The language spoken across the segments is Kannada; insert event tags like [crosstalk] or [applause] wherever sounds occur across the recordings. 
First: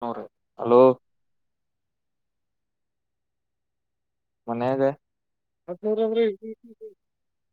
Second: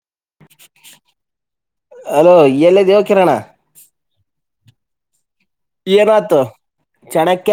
ನೂ್ರ ಹಲೋ. ಅಲೋ ಎಲ್ಲ ದೇವಕಿರಣರಣ. ಮನೆಯಾಗ. ಏನಾತು ಚಣಕ.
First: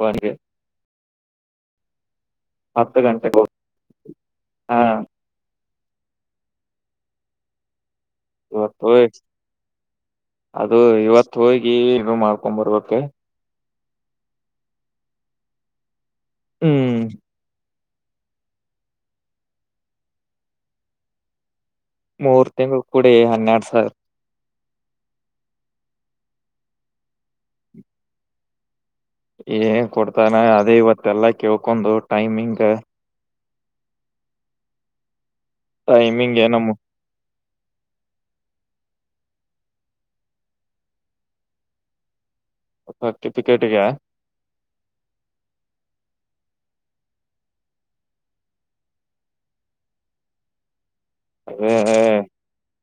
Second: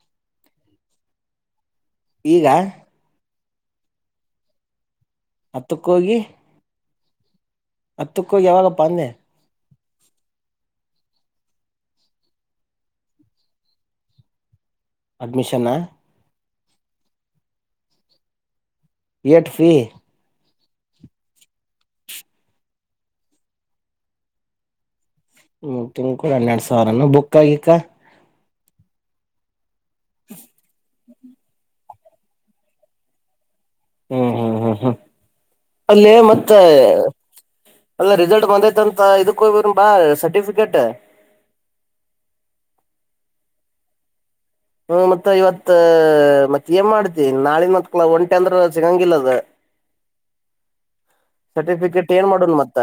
ಬಗೆ. ಈಗ ಹಫತ್ತು ಗಂಟೆಗೆ ಬ. ಹಾ. ಹತ್ತಕ್ಕೋಗಿ. ಹತ್ತಕ್ಕೋಗಿ ಇವತ್ತು ಹೋಗಿ ಯಾವಾಗಪ್ಪಂದೆ. ಅದು ಇವತ್ತು ಹೋಗಿ ನು ಮಾಡ್ಕೊ ಬರ್ಬೇಕ. ಅಡ್ಮಿಷನ್ನ. ಹ್ಮ್. ಯಠಫಿ. ಮೂರ್ ತಿಂಗಳು ಕೂಡ ಹನ್ನೆರಡು ಸರ್. ಹ್ಮ ತಿಂಗಕೂಡ ಹನ್ನೆರಡು ಸಾವಿರನು ಬುಕ್ ಆಗಿಕಾ [inaudible] ಕೊಡ್ತಾನೆ ಅದೇ ಇವತ್ತೆಲ್ಲ ಕೇಳ್ಕೊಂಡು. ಟೈಮಿಂಗ್. ಹ್ಮ್ ಹ್ಮ್ ಹ್ಮ್ ಹ್ಮ್. ಅಲ್ಲಿ ಟೈಮಿಂಗ್ ಮತ್ತೆ. ನಮ್ಮ ಅಲ್ಲ ರಿಸಲ್ಟ್ ಬಂದೈತಂತ ಇದಕ್ಕೂ ಬಾ ಸರ್ಟಿಫಿಕೇಟ್. ಕ್ತಿ ಪಿಕೆಟ್ಗೆ. ಹ್ಮ್ ಮತ್ತ ಇವತ್ ಮತ್ತತ್ ಏನ್ ಮಾಡ್ತಿ. ನಾಳನ್ ಮತ್ ಕ ಒಂಟೆ ಅಂದ್ರ ಸಿಗಂಗಿಲ್ಲದ ಅದೇ ಸರ್ಟಿಫಿಕೇಟ್ ಏನ್ ಮಾಡನ್ ಮತ್ತ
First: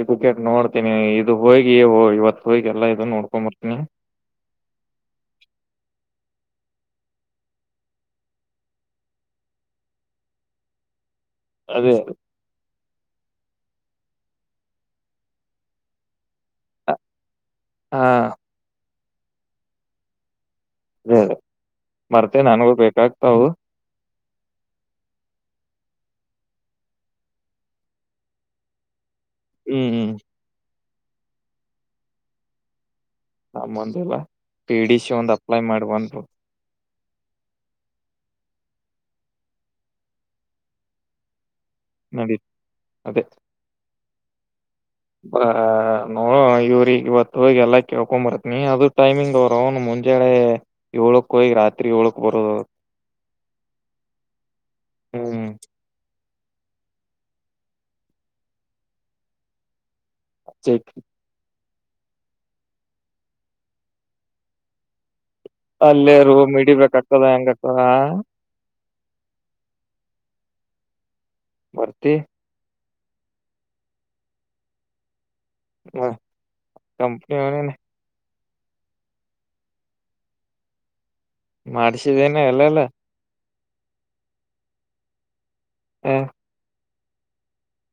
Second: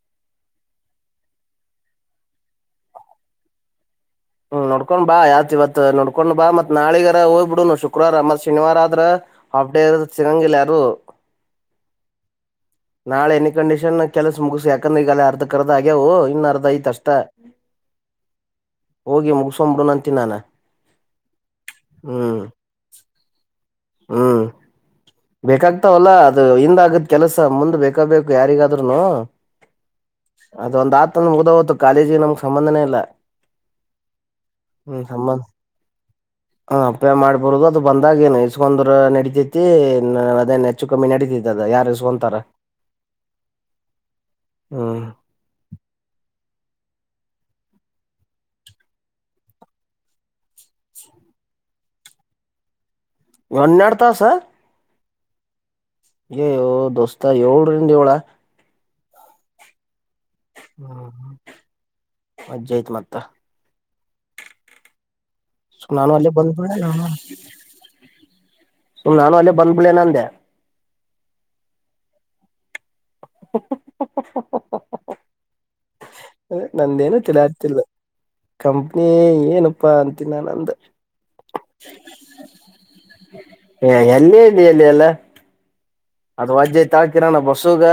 ಇದಕ್ಕೆ ನೋಡ್ತೀನಿ ಇದು ಹೋಗಿ ಇವತ್ ಹೋಗಿ ಎಲ್ಲಾ ಇದದು ನೋಡ್ಕೊಂಬರ್ತೀನಿ ಹ್ಮ ನೋಡ್ಕೊಂಡ್ ಬಾ ಯಾವತ್ ಇವತ್ ನೋಡ್ಕೊಂಡ್ ಬಾ ಮತ್ ನಾಳಗಾರ ಹೋಗ್ಬಿಡು ಶುಕ್ರವಾರ ಮತ್ ಶನಿವಾರ ಆದ್ರ ಹಾಫ್ ಡೇ ಇ ಸಿಗಂಗಿಲ್ಲ ಯಾರು ಅದೇ ಅದೇ ನಾಳೆ ಎಿ ಕಂಡಷನ್ ಕೆಲ್ಸ ಮುಗಿಸಸ ಯಾಕಂದ್ರೆ ಈಗ ಅ ಅರ್ಧ ಕರ್ದ ಆಗ್ಯವು ಇ ದಾಯ ಕಷ್ಟ ಹಾ ಹೋಗಿ ಮುಗಸೊಂಬನ ಅಂತಿ ನಾನ ಅದೇ ಮರ್ತೆ ಹ್ಮ್ ನನ್ಗಳು ಬೇಕಾಗ್ತವು ಹ್ಮ್ ಬೇಕಾಗ್ತಾವಲ್ಲ ಅದು ಹಿಂದ ಆಗದ್ ಕೆಲಸ ಮುಂದ್ ಬೇಕಬೇಕು ಯಾರಿಗಾದ್ೂನು ಹ್ಮ್ ಹ್ಮ್ ಅದೊಂದು ಆತಂದ ಮುಗ ಹತ್ತು ಕಾಲೇಜಿಗೆ ನಮ್ಗೆ ಸಂಬಧನೇ ಇಲ್ಲ ನಮ್ಮಂದಿಲ್ಲ ಪಿ ಡಿ ಹ್ಮ್ ಸಿ ಒಂದ್ ಅಪ್ಲೈ ಮಾಡ್ಬಂದರು ೇ ಮಾಡ್ಬರೋದು ಅದು ಬಂದಾಗಏನು ಇಷ್ಟ ಕಂದ ನಡಿತೈತಿ ಅದೇ ನೆಚ್ಚು ಕಮ್ಮಿ ನಡೀತೈತಿ ಅದ ಯಾರ ಸ್ಂತಾರ ನಡಿ ಹ ನೋ ಇವ್ರಗ್ ಇವತ್ತು ಹೋಗಿ ಎಲ್ಲಾ ಕೇಳ್ಕೊ್ ಬರತ್ನಿ ಅದು ಟೈಮಿಂಗ್ ಅವರು ಅವನ್ ಮುಂಜಾನೆ ಏಳಕ್ ಹೋಗಿ ರಾತ್ರಿ ಏಳಕ್ ಬರೋದು ಹನ್ನೆರಡು ತಾಸ ಹ್ಮ್ ಏ ದೋಸ್ತಾ ಏಳ್ರನ್ ಏಳ ಚೆಕ್ ಹ್ಮ ಅಜ್ಜಯತ್ ಮತ್ತ ಸುಮ್ ನಾನು ಅಲ್ಲೇ ರು ಬಂದ್ಬಿಡ ಇಿಡಿಬೇಕಾಗತದ ಹೆಂಗ ಆತದ ಸು್ ನಾನು ಅಲ್ಲೇ ಬಂದ್ಬಿಳೇನ ಅಂದೆ ಬರ್ತಿ [inaudible] ಅ ನಂದೇನು ಕಂಪ್ನಿ ಅವನೇನೆ ತಿಲಾಡ್ತಿಲ್ವಾ ಕಂಪ್ನಿ ಏನಪ್ಪಾ ಅಂತನಿ ನಾನ ಅಂದ ಮಾಡ್ಿಸಿದ್ದೇನೆ ಎಲ್ಲೆಲ್ಲ ಹ ಎಲ್ಲಿ ಇಲ್ಲಿ ಎಲ್ಲಿ ಎಲ್ಲ ಹ ಅದು ವಜ್ಜ ಕಿರಣ ಬಸ್ಸುಗ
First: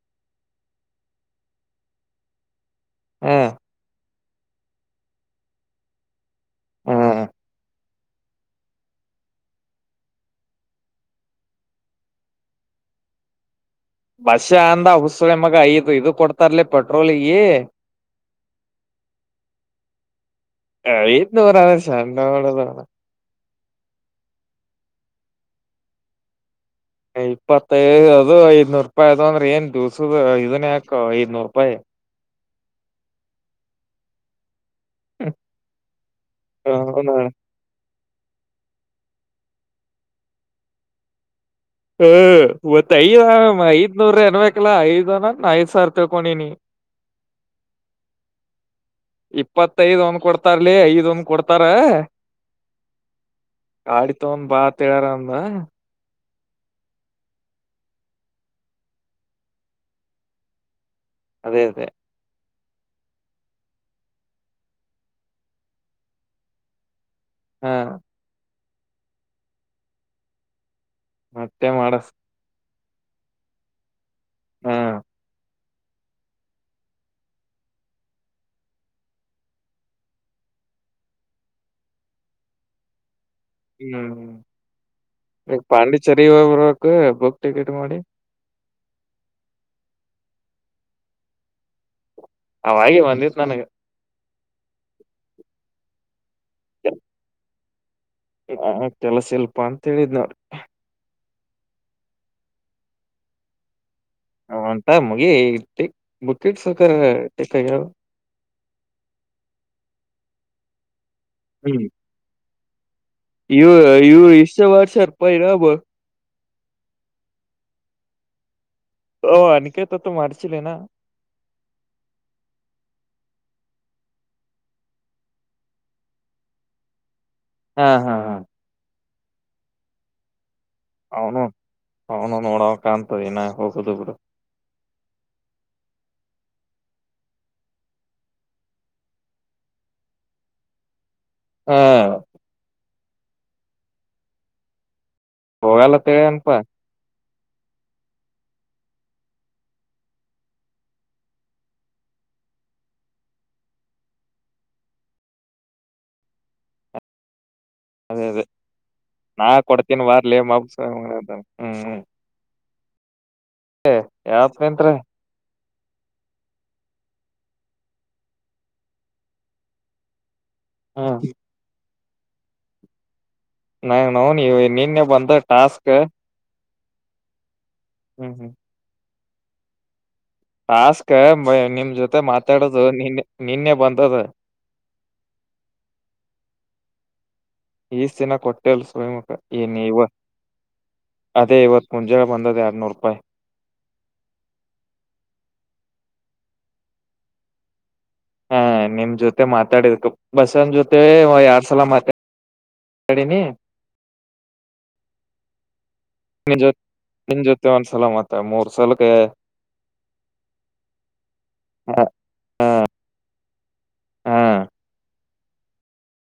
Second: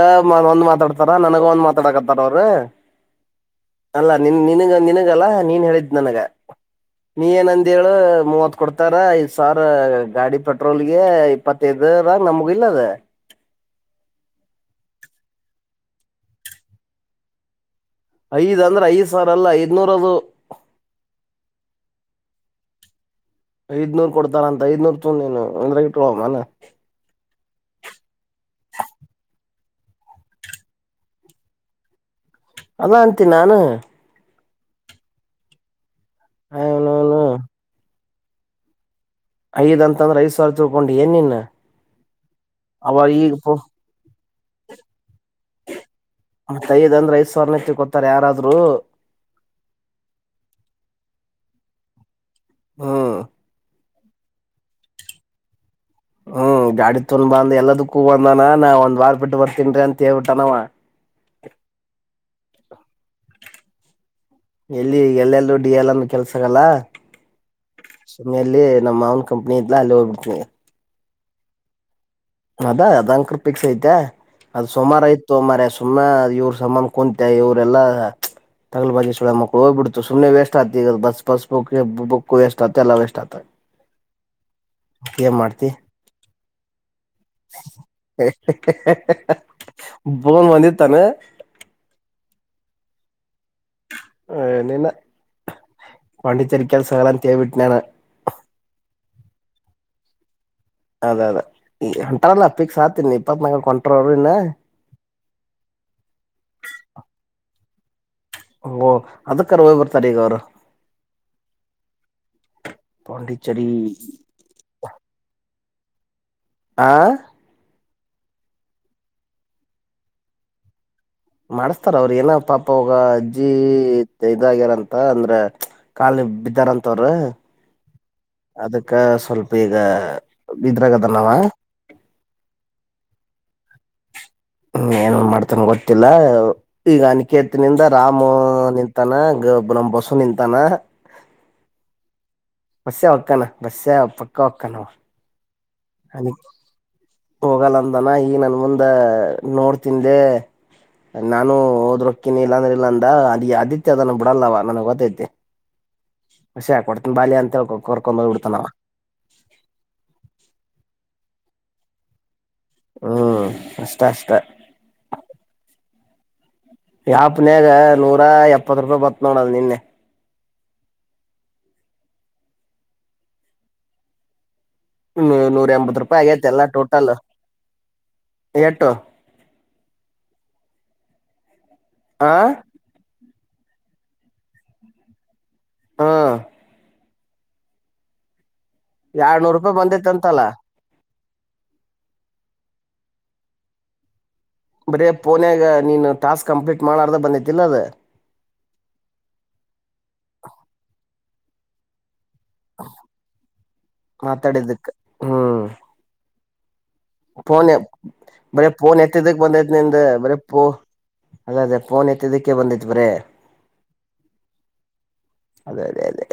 ಒಂದ್ ಮಾತಾಡ್ತಾರ ನನಗ ಒಂದ್ ಮಾತಾಡಕತ್ತಾರ ಅವರು ಹಾ ಅಲ್ಲ ನಿನ್ ನಿನಗ ನಿನಗಲ್ಲ ನೀನ್ ಹೇಳಿದ್ ನನಗ ಹ ನೀ ಏನಂದ ಹೇಳ ಮೂವತ್ ಕೊಡ್ತಾರ ಐದ್ ಸಾವಿರ ಗಾಡಿ ಪೆಟ್ರೋಲ್ಗೆ ಇಪ್ಪತ್ತೈದರ ನಮಗ ಇಲ್ಲದ ಬಸ ಅಂದ ಹುಸಳೆ ಮಗ ಐದು ಇದು ಕೊಡ್ತಾರ್ಲಿ ಪೆಟ್ರೋಲ್ಗ ಐದ್ ಅಂದ್ರೆ- ಐದ್ ಸಾವಿರ ಅಲ್ಲ ಐದ್ನೂಇನೂರದು. - ನಾಳೆ [unintelligible] ನಾಳೆ ಐದ್ನೂರ್ ಕೊಡ್ತಾರ- ಅಂತ ಐದ್ನೂರ್ ತ ನೀನು ಅಂದ್ರ ಇಟ್ಟ ಅನ. ಇಪ್ಪತ್ತೈದು ಅದು ಐದನೂರು ರೂಪಾಯಿ. ಅದು ಅಂದ್ರೆ ಏನ್ ದಿವ್ಸದ ಇದನ್ ಯಾಕ ಐದನೂರು ರೂಪಾಯಿ. - ಅಲ್ಲಾ ಅಂತ ನಾನು. - ಹ [inaudible] ಹಾ ಹ [unintelligible] ಐದ್ ಅಂದ್ರೆ ಐದ ಸಾವಿರ ತಳ್ಕೊಂಡು ಏನಿನ್. - ಹ ಇವತ್ತ ಐದ್ ಐದ್ನೂರ ಅನ್ಬೇಕಕ್ಲ್ಲಾ. ಐದ್ನ ಐದ್ ಸಾವಿರ ತಿಳ್ಕೊಂಡಿನಿ. ಮತ್ತೈದ್ ಅಂದ್ರ ಐದ್ ಸಾವಿರನ ತಿಳ್ಕೊತಾರ ಯಾರಾದ್ರು ಇಪ್ಪತ್ತೈದ ಒನ್ ಕೊಡ್ತಾರ್ಲಿ ಐದ್ ಒಂದ ಕೊಡ್ತ. - ಹತಾರ [inaudible] ಹಾ, [inaudible] ಆಡಿತ ಒಂದ ಬಾತಹೇಳಾರಂದ. ಹ್ಮ್, ಗಾಡಿ ತೊಂದ ಬಂದ್ ಎಲ್ಲದಕ್ಕೂ ಬಂದನ. ನಾ ಒಂದ್ ವಾರ ಬಿಟ್ಟು ಬರ್ತನ್ರಿ ಅಂತ ಹೇಳ್ಬಿಟ್ಟನವ. - ಅದೇ -ಅದೇ, ಎಲ್ಲಿ ಎಲ್ಲೆಲ್ಲರೂ ಡಿ ಎಲ್ ಅನ್ ಕೆಲ್ಸಕ್ಕಲ್ಲ ಹಾ [unintelligible] ಸುಮ್ಮಲ್ಲಿ [inaudible] ನಮ್ಮ ಮಾವನ್ ಕಂಪ್ನಿಲ್ಲ ಲೋಬಟಿವಿ. - ಮತ್ತೆ ಮಾಡಸ [unintelligible] ಅದಾ ಅದಂ ಕ್ರ ಿಕ್ಸ್ ಐತೆ [unintelligible] ಅದು ಹಾ ಸೋಮಾವರ ಇತ್ತು ಮರಾಯ- ಸುಮ್ಮನೆ ಇವ್ರ ಸಮ್ಮಾನನ್ ಕುಂತ ಇವರೆಲ್ಲ ತಗಲು ಬಾಜಿ ಸುಳ ಮಕ್ಳು ಹೋಗ್ಬಿಡ್ತು. ಸುಮ್ಮನೆ ವೇಸ್ಟ್ ಆಗ್ತತಿ ಈ bus bus book book waste ಆಗ್ತ ಎಲ್ಲ ವೇಸ್ಟ್ ಆಗ್ತದೆ. - ಹ್ಮ್, ಮಾಡ್ತಿ ಪಾಂಡಿಚೆರಿ- ಲಗಭಗ ಟಿಕೆಟ್ ಮಾಡಿ [unintelligible] ಫೋನ್ ಬಂದಿ ತಾನ. - ಅವ ಹಾಗೆ ಬಂದಿ, - ನನಗೆ [unintelligible] ಹೇ, ನಿನ್ನ- ಪಂಡಿಚೇರಿಕಾ [unintelligible] ಸಹಲಾ ತೇವಿಟ್ಟನ ಕೆಲಸ ಇಲ್ಪಾ ಅಂತ ಹೇಳಿದ್ನಾವ್ರಿಗೆ. - ಅದೇ -ಅದೇ ಹೆಂಟಾರಲ್ಲ ಪಿಕ್ಸ್ ಆತೀನಿ ಇಪ್ಪತ್ ನ ಹ, [unintelligible] ಅಂತ ಮುಗಿ ಬುಕ್ಕಿಟ್ ಸಕ ಟಕ್ಕ ಯಾವ ಓ ಅದಕ್ಕರ ಹೋಗ್ ಬರ್ತಾರ ಈಗ ಅವರು ಹ್ಮ್, - ಪಾಂಡಿಚೇರಿ ಇವು- ಇವು ಇಷ್ಟ ವರ್ಷಸರ್ ಪಿ ರಬೋ. ಆ [inaudible] ಓ, [inaudible] ಅನಕ್ಕೆ ತ ತ ಮಾರಚ್ ಲಿನ ಮಾಡಸ್ತಾರ. ಅವ್ರ ಏನ ಪಾಪವಾಗ ಅಜ್ಜಿ ಇದಾಗ್ಯಾರಂತ ಅಂದ್ರ ಕಾಲನಿ ಬಿದ್ದಾರಂತವ್ರ., - ಹಾ, ಹಾ, ಹಾ,, ಸ್ವಲ್ಪ ಈಗ. ಇದ್ರಾಗದನವ ಅವನು ಅವನು ನೋಡವ ಕಾಣಂತದಿನ ಹೋಗ. ಕದ ಕೂಡ. ಹ್ಮ ಏನನ್ ಮಾಡ್ತಾನ ಗೊತ್ತಿಲ್ಲ ಈಗ ಅನಿಕೇತಿನಿಂದ ರಾಮು ನಿಂತಾನ ಗಬ ಬಸವ ನಿಂತಾನ. ಹಾ. ಬಸ್ಸ್ಯ ಒಕ್ಕಾನ ಬಸ್ಸ್ಯ ಪಕ್ಕಾ ಒಕ್ಕಾನವ. ಹೋಗಲ್ಲ ತಿಳ ಅನಪ. ಹೋಗಲ್ಲ ಅಂದನ ಈ ನನ್ ಮುಂದ ನೋಡ್ತಿಂದ್ಲೆ ನಾನು ಹೋದ್ರಕ್ಕಿನಿ ಇಲ್ಲಾಂದ್ರ ಇಲ್ಲಾಂದ ಅದ ಆದಿತ್ಯ ಅದನ್ನ ಬಿಡಲ್ಲವ ನನ್ಗ್ ಗೊತ್ತೈತಿ. ಹಷಿ ಹಾಕ ಕೊಡ್ತನ ಬಾಲ್ಯ ಅಂತ. ಹೇಳ ಕರ್ಕೊಂಡ್ ಅದೇ ಹೋಗ್ಬ ಅದೇ ಬಿಡ್ತಾನ ಅವ ನಾ ಕೊಡತೀನ ವಾರ್ಲ ಮಬ್ಬು ಸೂಳೆಮಗನೆ ಅಂತನ. ಹ್ಮ್. ಹಾ. ಯಾವತ್ಂತ್ರ. ಯಾಪ್ನ್ಯಾಗ ನೂರ ಎಪ್ಪತ್ ರೂಪಾಯಿ ಬತ್ ನೋಡಲ್ ನಿನ್ನೆ. ಹಾ. ನಾ ನೌನ ನೀ. ನೂರ ಎಂಬತ್ತು ರೂಪಾಯಿ ಆಗೇತಿ ಎಲ್ಲ ಟೋ. ಅಲ್ಲ. ಹ್ಮ್ ಏಟು. ಟಾಸ್ಕ ಮ ನಿಮ್. ನ ಜೊತೆ ಆ ಮಾತಾಡೋದು ನಿನ್ನೆ. ನಿನ್ನೆ ಬಂದದ. ಹಾ. ಈಷ್ಟ ದಿನ ಕೊಟ್ಟ. ಮ ಎರಡ್ನೂರು ಏನ ರೂಪಾಯಿ ಇವ ಬಂದೈತ್ ಅಂತಲ್ಲ ಅದೇ ಇವತ್ ಮುಂಜಾನ ಬಂದದ ಎರಡ್ನೂರು. ಹಾಯ. ಬರೆ ಪೋನಾಗ ನೀನು ಟಾಸ್ಕ್ ಕಂಪ್ಲೀಟ್ ಮಾಡ್ಲಾರ್ದ ಬಂದೈತಿಲ್ಲ ಅದ ಹಾ ನಿಮ್ ಜೊತೆ ಮಾತಾಡಿದಕ ಬಸನ್ ಜೊತೆ ಯಾರ್. ಸಲಾಮತ. [inaudible] ಮಾತಾಡಿದಕ್ಕೆ. ಹ್ಮ. ನಿನ್ ಜೊ ನಿನ್ ಜೊತೆ ಫೋನ್ ಒಂದ್ಸಲ ಎತ್ತಿದಕೆ ಮತ್ತ ಬರ ಮೂರ್ ಫೋನ್ ಸಲಕ್ಕೆ ಎತ್ತಿದ್ದಕ್ ಬಂದೈತ್ ನಿಮ್ದ ಬರ ಪೋ ಅದೇ ಅದೇ ಹ ಪಫೋನ್ ಎತ್ತಿದ್ದಕ್ಕೆ ಬಂದೈತ್ ಬರ. ಹಾ ಅದೇ ಅದೇ ಅದೇ.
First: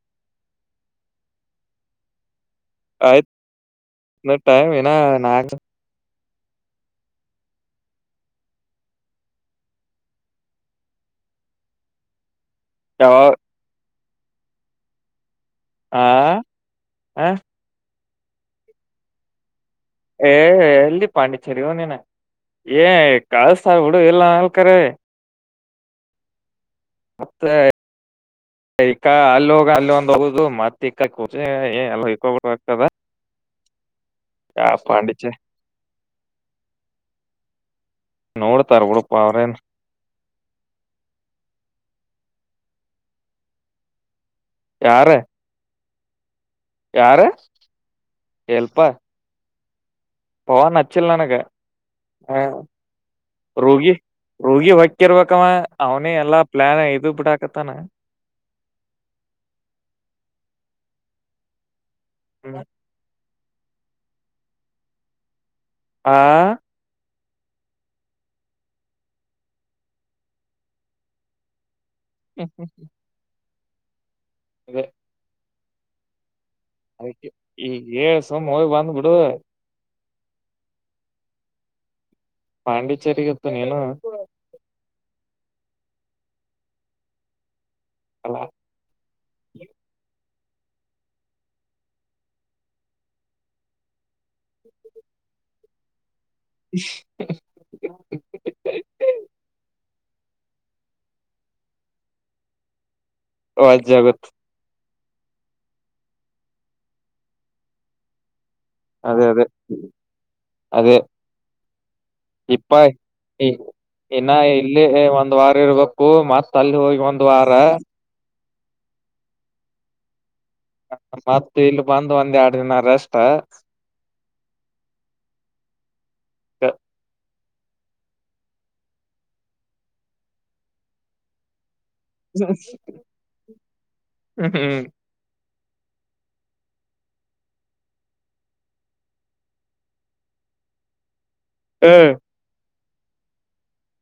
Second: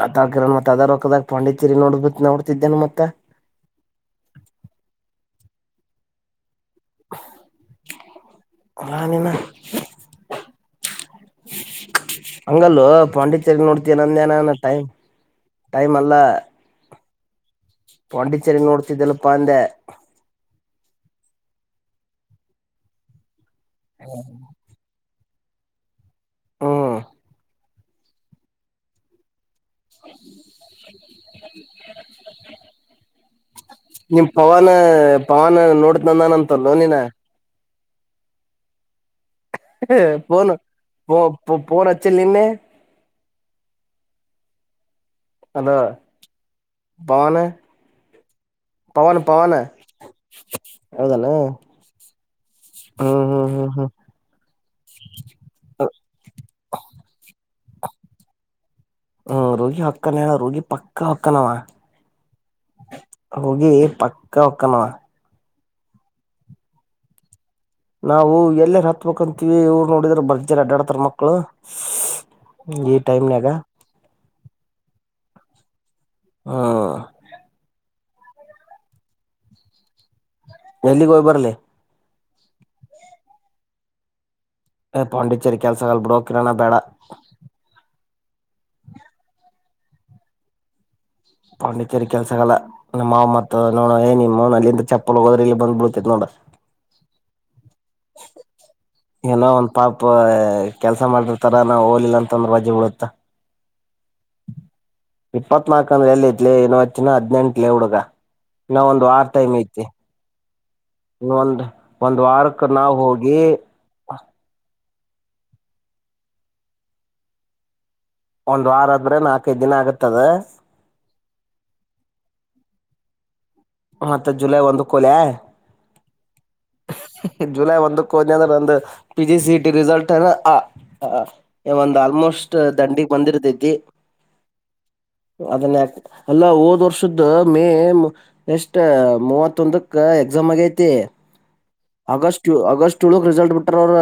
ಆ ತಕ ಮತ್ ಅದರೋಕ್ಕದಾಗ ಪಾಂಡಿಚಾರಿ ನೋಡ್ಬಿಕ್ ನೋಡ. ಆಯ್ತ್ ನ ಟೈಮ್ ಏನಾ ನಾಗ. [inaudible] ಹಾನಮ್ಮ. [inaudible] ಹಂಗಲ್ಲು ಯಾವ ಪಂಡಿ ಚರಿ ನೋಡ್. ದೈನಂದಿನಾನ ಟೈಮ ಆಆ ಆ ಪಂಡಿಚೆರಿ ನ್ನೋಡತಿದ್ದಲ್ಲಪ್ಪ ಅಂದೆ ಏ ಎಲ್ಲಿ ಪಾಂಡಿಚೇರಿ ಯೋ ನಿನ್ನ ಏ ಕಳ್ಸ್ ಸರ್ ಹುಡುಗ ಇಲ್ಲ ಅಂದ್ರ್ ಕಡೆ ಹ್ಮ್ [inaudible] ಅಲ್ ಹೋಗ್ ಒಂದ ಹೋಗುದು ಮತ್ತ ಇಕ್ಕಾ ಎಲ್ಲ ಹಿಕ ಆಗ್ತದ ನಿಮ ಪವನ್ ಪವನ್ ನೋಡತ ನಂದನ್ಂತಲ್ಲೋ ನೀನ್ನ ನೋಡ್ತಾರ್ ಬುಡಪ್ಪ ಅವ್ರೇನ್ ಹ ಫೋನು ಫೋನೇಚ್ಚಿಲ್ಲ ನಿನ್ನೆ ಯಾರ [unintelligible] ಹಾ ಯಾರ ಭವನ ಪವನ್ ಪವಾನ ಪವಾನ್ ಅಚ್ಚಿಲ್ಲ ನನಗೆಆ ಹ್ಮ್ ಹ್ಮ್ ಹ್ಮ್ ಹ್ಮ್ ರೂಗಿ ರೂಗಿ ಹೊಕ್ಕಿರ್ಬೇಕವ ಅವನೇ ಎಲ್ಲಾ ಪ್ಲಾನ್ ಇದು ಬಿಟ್ಟಾಕತ್ತಾನ ಹ್ಮ್ ರೂಗಿ ಹಕ್ಕನಣ ರೂಗಿ ಪಕ್ಕಾ ಹಕ್ಕನವಾ ಹ್ಮ ರೂಗಿ ಪಕ್ಕಾ ಒಕ್ಕನವಾ ಆ ನಾವು ಎಲ್ಲ ಹತ್ಬಂತೀವಿ ಇವ್ರು ನೋಡಿದ್ರರು ಬಜರಿ ಅಡ್ಡಾಡತರ ಮಕ್ಳು ಈ ಟೈಮ ನಗ ಅದೇ ಹ್ಮ್ ಹಾಗಯೆ ಈ ಏ ಸಮ ಹೋಗ್ ಬಂದು ಬಿಡು ಎಲ್ಲಿಗೆ ಹೋಗ್ ಬರ್ಲಿ ಪಾಂಡಿಚೆರಿಗತ್ತು ನೀನು ಪಾಂಡಿಚೇರಿ ಕೆಲ್ಸ ಆಲ್ಬಡ ಕಿರಣ ಬೇಡ ಹಲೋ [inaudible] ಪಾಂಡಿಚೇರಿ ಕೆಲ್ಸಗಲ್ಲ ನಮ್ಮ ಮಾವ ಮತ್ ನೋಡ ಏ ನಿಮ್ಮನ ಅಲ್ಲಿಂತ ಚಪ್ಪಲು ಹೋಗೋದ್ರೆ ಇಲ್ಲಿ ಬಂದ್ ಬಿಳತಿದ್ ನೋಡ [unintelligible] [inaudible] ಏನೋ ಒಂದು ಪಾಪ ಪಾ ಕೆಲ್ಸ ಮಾಡದ್ರ ತರ ನಾ ಹೋಗಿಲ್ಲ ಅಂತಂದ್ರೆ ಹೋಜ ಬೀಳುತ ಅದ್ ಜಗತ್ ಇಪ್ಪತ್ತ್ನಾಲ್ಕ ಅಂದ್ರೆ ಎಲ್ಲಿತ್ಲಿ ಇವತ್ ಇನ್ನ ಹದ್ನೆೆಂಟ್ಲಿ ಹುಡುಗ ಇನ್ನ ಒಂದ್ ವಾರ ಅದೇ ಅದೇ ಟೈಮ್ ಐತಿ ಅದೇ ಇನ್ನ ಒಂದ್ ಒಂದ್ ವಾರಕ್ಕ ಇಪ್ಪ ನಾವ್ ಹೋಗಿ ಇನ್ನ ಇಲ್ಲಿ ಒಂದ್ ವಾರ ಇರ್ಬೇಕು ಮತ್ತ್ ಅಲ್ಲಿ ಹೋಗಿ ಒಂದ್ ವಾರ ಒಂದ್ ವಾರ ಆದ್ರೆ ನಾಲ್ಕೈದು ದಿನ ಆಗತ್ತದ ಮತ್ತ ಇಲ್ಲಿ ಬಂದು ಒಂದ್ ಎರಡ್ ದಿನ ರೆಸ್ಟ್ ಮತ್ತ ಜುಲೈ ಒಂದಕ್ಕೋಲೆ ಹ. ಜುಲೈ ಒಂದಕ್ಕ ಹೊದ್ನಿ ಅಂದ್ರ ನಂದ P G C E T result ಅದ. ಒಂದ್ ಆಲ್ಮೋಸ್ಟ್ ದಂಡಿಗ ಬಂದಿರ್ತೈತಿ. ಹ್ಮ್ ಹ್ಮ್ ಅದನ್ನ ಯಾಕ. ಅಲ್ಲ ಹೋದ್ ವರ್ಷದ್ದ ಮೇ ಎಸ್ಟ್ ಮೂವತ್ತೊಂದಕ್ಕ ಎಕ್ಸಾಮ್ ಆಗೈತಿ. August August. ಚುಳಕ್ ರಿಸಲ್ಟ್ ಬಿಟ್ಟಾರ್ ಅವ್ರ.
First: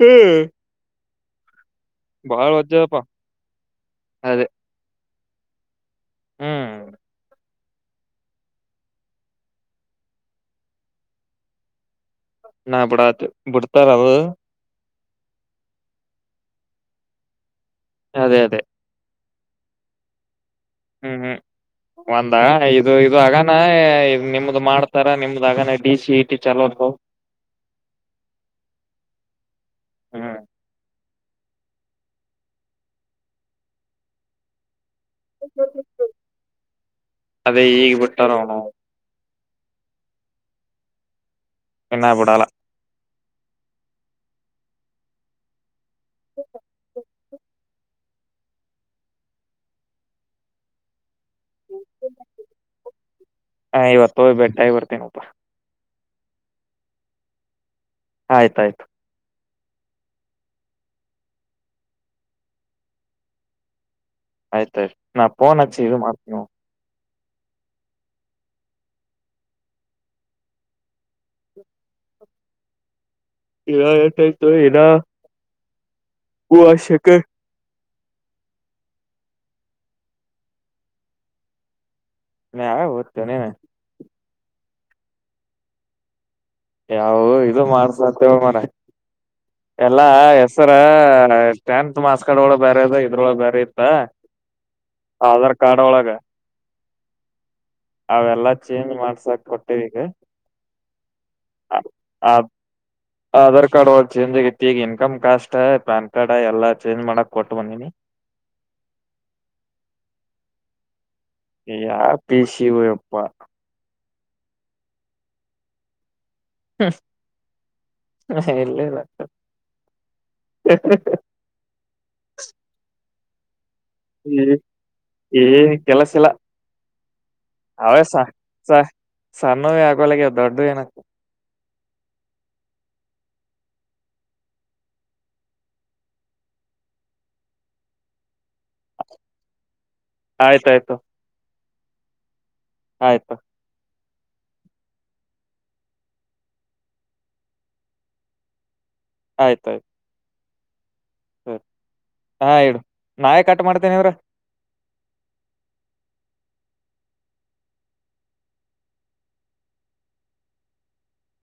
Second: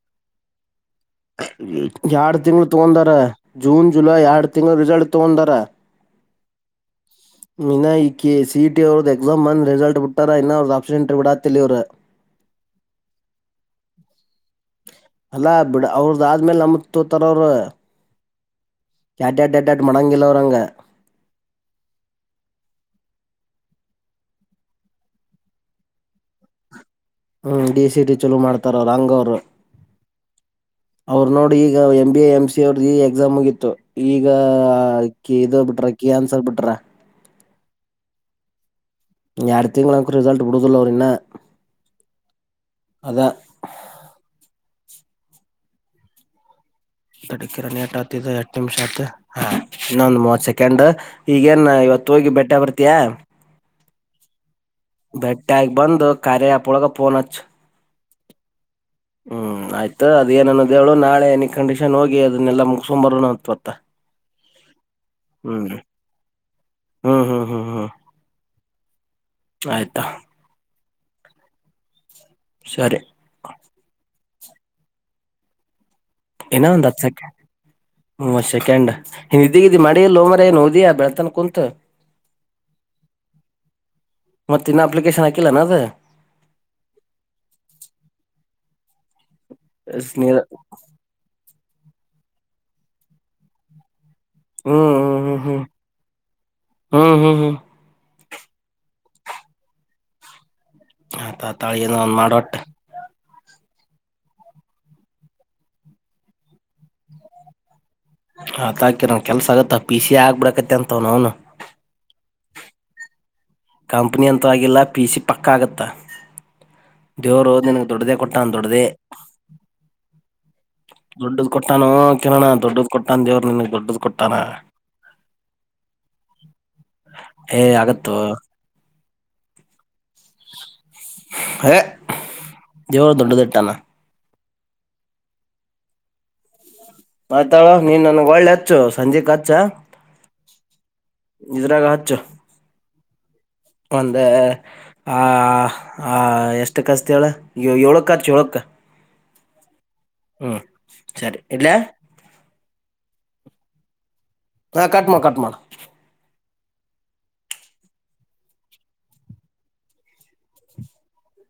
ಹ್ಮ್. ಹ. [inaudible] ಯಾಡ ಬಾಳ್ ತಿಂಗಳ ವಜ್ಜದಪ್ಪ ತಗೊಂದಾರ ಜೂನ್ ಜುಲೈ ಅದೇ ಯಾಡ ತಿಂಗಳ ರಿಸಲ್ಟ್. ತೊಂದರ. ಹ್ಮ್. ಇನ್ನ ಈ ಸಿ ಇ ಟಿ ಅವ್ರದ ಎಕ್ಸಾಮ್ ಅಂದ್ ರಿಸಲ್ಟ್ ಬಿಟ್ಟಾರ ಇನ್ನ ಅವ್ರದ ಆಪ್ಸೆಂಟ್ರ್ ಬಿಡ. ತ್ತೂರು. [inaudible] ನಾ [inaudible] ಬಿಡ್ತಾರವ. ಅಲ್ಲಾ ಬಿಡ್ ಅವ್ರದ ಆದ್ಮೇಲೆ ನಮ್ಮತ್ ತೋಗೋತಾರ ಅವ್ರ. ಅದೇ ಅದೇ. ಯಾಡ್ ಯಾಡ್ ಯಾಡ್ ಮಡಂಗಿಲ್ಲ ಅವ್ರಂಗ. ಹ್ಮ್ ಹ್ಮ್ ಒಂದ ಇದು ಇದು ಆಗಾನ ನಿಮ್ದು ಮಾಡ್ತಾರ ನಿಮ್ದ ಆಗನ ಡಿ ಸಿ ಇ ಟಿ ಚಲೋ ಅಂತ ನೋಡ್. ಹ್ಮ್ ಡಿ ಸಿ ಟಿ ಚಲೋ ಮಾಡ್ತಾರ ಅವ್ರ ಹಂಗ ಅವ್ರ. ಹ್ಮ್ ಅವರು ನೋಡಿ ಈಗ M B A M C A ಅವ್ರ್ದ ಈ ಎಕ್ಸಾ ಮುಗೀತು ಈಗ. ಕೆಇಎ ಇದು ಬಿಟ್ರಾ ಕಿ ಆನ್ಸರ್ ಬಿಟ್ರಾ. ಅದೇ ಈಗ ಬಿಟ್ಟಾರ. [unintelligible] ಎರಡು ತಿಂಗಳ ಅಂಕೃ ರಿಸಲ್ಟ್ ಬಿಡೋದಿಲ್ಲ ಅವ್ರ ಇನ್ನ. ಎನ್ನ ಬಿಡಾಲ. ಅದ. ದಡ್ಡ ಕಿರಣ ಎಟ ಆತ ಇದ ಎಟ ನಿಮಿಷ ಆತ್ ಹಾ ಇನ್ನೊಂದು ಮೂವತ್ತು ಸೆಕೆಂಡ್ ಈಗೇನ್ ಇವತ್ತು ಹೋಗಿ ಬೆಟ್ಟೆ ಬರ್ತಿಯಾ. ಹಾ ಇವತ್ತು ಹೋಗಿ ಭೇಟಿ. ಬೆಟ್ಟಾಗಿ ಬಂದು. ಕಾರ್ಯ ಆಪ ಒಳಗ ಪೋನ್ ಹಚ್ಚ. ಆಯ್ತಾಯ್ತು. ಹ್ಮ್ ಆಯ್ತು ಅದ ಏನ ಅನ್ನೋದ ಹೇಳ್ ನಾಳೆ ಎನಿ ಕಂಡೀಷನ್ ಹೋಗಿ ಅದನ್ನೆಲ್ಲ ಮುಗಿಸಿಕೊಂಡು ಬರುಣತ್ವ. ಆಯ್ತ ಆಯ್ತು ನಾ ಪೋನಚು ಇದು ಮಾತ ನೋಡ್. ಹ್ಮ್ ಹ್ಮ್ ಹ್ಮ್ ಹ್ಮ. ಆಯ್ತಾ. ಸರಿ. ಇಗ ಎಟ್ಟಯ್ತು ಇನೋ. ಇನ್ನೊಂದು ಹತ್ತು ಸೆಕೆಂಡ್. ಮೂವತ್ತ್ ಸೆಕೆಂಡ್ ನಿದ್ದಿಗಿದ್ದಿ ಮಾಡೀಅಲ್ಲೋ ಮಾರಾಯ ಏನ್ ಓದಿಯಾ ಬೆಳ್ತಾನ ಕುಂತ. ನ ಅವ ಹೊತ ನ [inaudible] ಮತ್ತ ಇನ್ನ ಅಪ್ಲಿಕೇಶನ್ ಹಾಕಿಲ್ಲಾನ ಅದ. ಯಾವವು ಇದು ಮಾಡ್ಸತೆವಿ ಮಾರಾಯ. ಎಲ್ಲಾ ನೀರ ಹೆಸರ ಟೆಂತ ತ ಮಾರ್ಕ್ಸ್ಕಾರ್ಡ್ ಒಳಗ ಬೇರೆ ಅದ ಇದ್ರೊಳ ಬೇರೆ ಇತ್ತಾ ಹ್ಮ್ ಹ್ಮ್ ಹ್ಮ್ ಆಧಾರ್ ಕಾರ್ಡ್ ಒಳಗ ಹ್ಮ್ ಹ್ಮ್ ಹ್ಮ್ ಅವೆಲ್ಲಾ ಚೇಂಜ್ ಮಾಡ್ಸಾಕ್ ಕೊಟ್ಟೇವಿ ಈಗ ಹ ಅತ್ತತ್ತ ಏನರ ಆ ಮಾಡ್ ಒಟ್ ಆಧಾರ್ ಕಾರ್ಡ್ ಚೇಂಜ್ ಆಗಿತಿ ಈಗ ಇನ್ಕಮ್ ಕಾಸ್ ಪ್ಯಾನ್ ಕಾರ್ಡ್ ಎಲ್ಲ ಚೇಂಜ್ ಮಾಡಕ್ ಕೊಟ್ಟು ಬಂದಿನಿ ಆತ್ಕಿರನ್ ಕೆಲ್ಸ ಆಗತ್ತ ಪಿ ಸಿ ಆಗ್ಬಿಡಕತ್ತ ಅಂತವ್ ಅವನು ಯಾ ಪಸಿವ ಅಪ್ಪಾ ಕಂಪ್ನಿ ಅಂತ ಆಗಲ್ಲ ಪಿ ಸಿ ಪಕ್ಕ ಆಗುತ್ತಾ ದೋರೋ ನಿಿನಗೆ ತೊಡದೇ ಕೊಟ್ಟಾ ಇಲ್ಲ ದೊಡದೇ ಇಲ್ಲ ದೊಡ್ಡದ ಕೊಟ್ಟಾನು ಕೇಳೋಣ ದೊಡ್ಡ ಕೊಟ್ಟ ತಂಜವರ ನಿ ಹ್ಮ ಏ ಕೆಲಸಲ್ಲ ಏ ಅವೆಸ ಆಗತ್ತೋ ಸ ಸಾನು ಆಗ [unintelligible] ದೊಡ್ಡದ ಇಟ್ಟಾನ ಮಾತಾಳುವ ನೀನ್ನ್ನು ಒಳ್ಳೆ ಹಚ್ಚು ಸಂಜೆಕ್ ಹಚ್ಚ ಆಯ್ತ ಆಯ್ತು ಚ ಆಯ್ತಾ ಅದೇ ಆ ಆ ಎಷ್ಟೋ ಹಚ್ತಿ ಹೇಳ ಹೇಳೇಳ ಏಳಕ್ಕ ಹಚ್ ಏಳಕ್ಕ ಆಯ್ತಾಯ್ತು ಹ್ಮ್ ಸರಿ ಹ್ಮ್ ಇಡ್ಲ್ಯಾ ಹಾ ಇಡು ನಳಿಕ ಹಚ್ ಮಾಡ್ತೇನ ಇವ್ರ ಹಾ ಕಟ್ ಮಾಡ ಕಟ್ ಮಾಡ